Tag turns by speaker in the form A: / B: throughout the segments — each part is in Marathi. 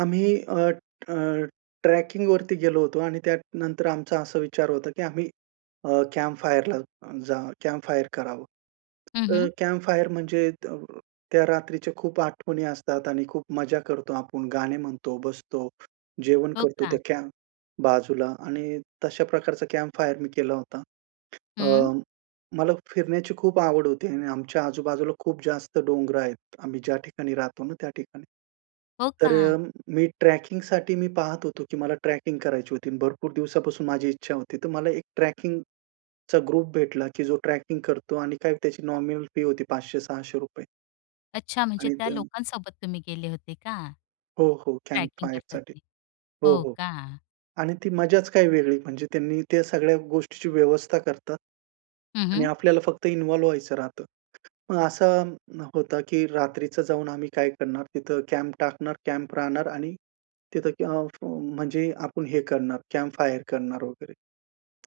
A: आम्ही अ, अ, ट्रॅकिंगवरती गेलो होतो आणि त्यानंतर आमचा असा विचार होता की आम्ही अ, कॅम्प फायरला जा कॅम्प फायर करावं.
B: हं,
A: तर
B: हं.
A: कॅम्प फायर म्हणजे त त्या रात्रीच्या खूप आठवणी असतात आणि खूप मजा करतो आपण, गाणे म्हणतो, बसतो, जेवण
B: हो
A: करतो
B: का?
A: त्या कॅम्प बाजूला आणि तशा प्रकारचा कॅम्प फायर मी केला होता. अ,
B: हं.
A: मला फिरण्याची खूप आवड होती आणि आमच्या आजू-बाजूला खूप जास्त डोंगरं आहेत. आम्ही ज्या ठिकाणी राहतो ना, त्या ठिकाणी.
B: हो
A: तर
B: का?
A: अ, मी ट्रॅकिंगसाठी मी पाहत होतो की मला ट्रॅकिंग करायची होती. भरपूर दिवसापासून माझी इच्छा होती. तर मला एक ट्रॅकिंगचा ग्रुप भेटला, की जो ट्रॅकिंग करतो आणि काय त्याची नॉमिनल फी होती 500-600
B: अच्छा. म्हणजे
A: आणि
B: त्या
A: ते
B: लोकांसोबत तुम्ही गेले होते का?
A: हो, हो. कॅम्प
B: ट्रॅकिंग करतात
A: फायरसाठी.
B: ते.
A: हो,
B: हो
A: हो.
B: का?
A: आणि ती मजाच काही वेगळी म्हणजे त्यांनी त्या सगळ्या गोष्टीची व्यवस्था करतात.
B: हं,
A: आणि
B: हं.
A: आपल्याला फक्त इन्व्हॉल्व व्हायचं राहतं. मग असं, होतं की रात्रीचं जाऊन आम्ही काय करणार, तिथं कॅम्प टाकणार, कॅम्प राहणार आणि तिथं आउट म्हणजे आपण हे करणार कॅम्प फायर करणार वगैरे.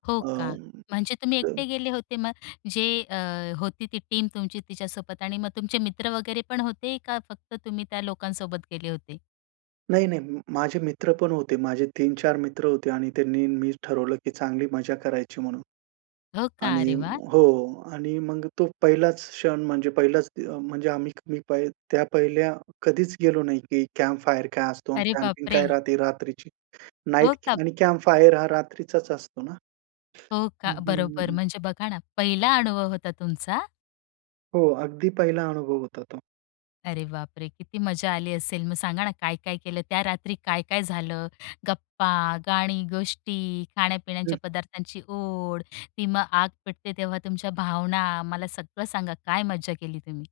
B: हो का?
A: अं,
B: म्हणजे तुम्ही
A: तर
B: एकटे गेले होते मग अ, जे अ, होती ती टीम तुमची तिच्यासोबत आणि मग तुमचे मित्र वगैरे पण होते का, फक्त तुम्ही त्या लोकांसोबत गेले होते?
A: नाही-नाही. माझे मित्रपण होते. माझे 3-4 मित्र होते आणि त्यांनी, मी ठरवलं की चांगली मजा करायची म्हणून.
B: हो का?
A: आणि
B: अरे वाह!
A: हो. आणि मग तो पहिलाच क्षण म्हणजे पहिलाच अ, म्हणजे आम्ही मी त्या पहिल्या कधीच गेलो नाही की कॅम्प फायर काय असतो आणि
B: अरे
A: कॅम्पिंग काय
B: बापरे!
A: राहते रात्रीची,
B: हो
A: नाईट
B: का?
A: आणि कॅम्प फायर हा रात्रीचाच असतो ना?
B: हो का?
A: हं, हं, हं,
B: बरोबर.
A: हं.
B: म्हणजे बघा ना पहिला अनुभव होता तुमचा?
A: हो. अगदी पहिला अनुभव होता तो.
B: अरे बापरे! किती मजा आली असेल मग सांगा ना, काय-काय केलं? त्या रात्री काय-काय झालं? गप्पा, गाणी, गोष्टी, खाण्या-पिण्याच्या
A: हं.
B: पदार्थांची ओढ, ती मग आग पेटते तेव्हा तुमच्या भावना, मला सगळं सांगा काय मज्जा केली तुम्ही?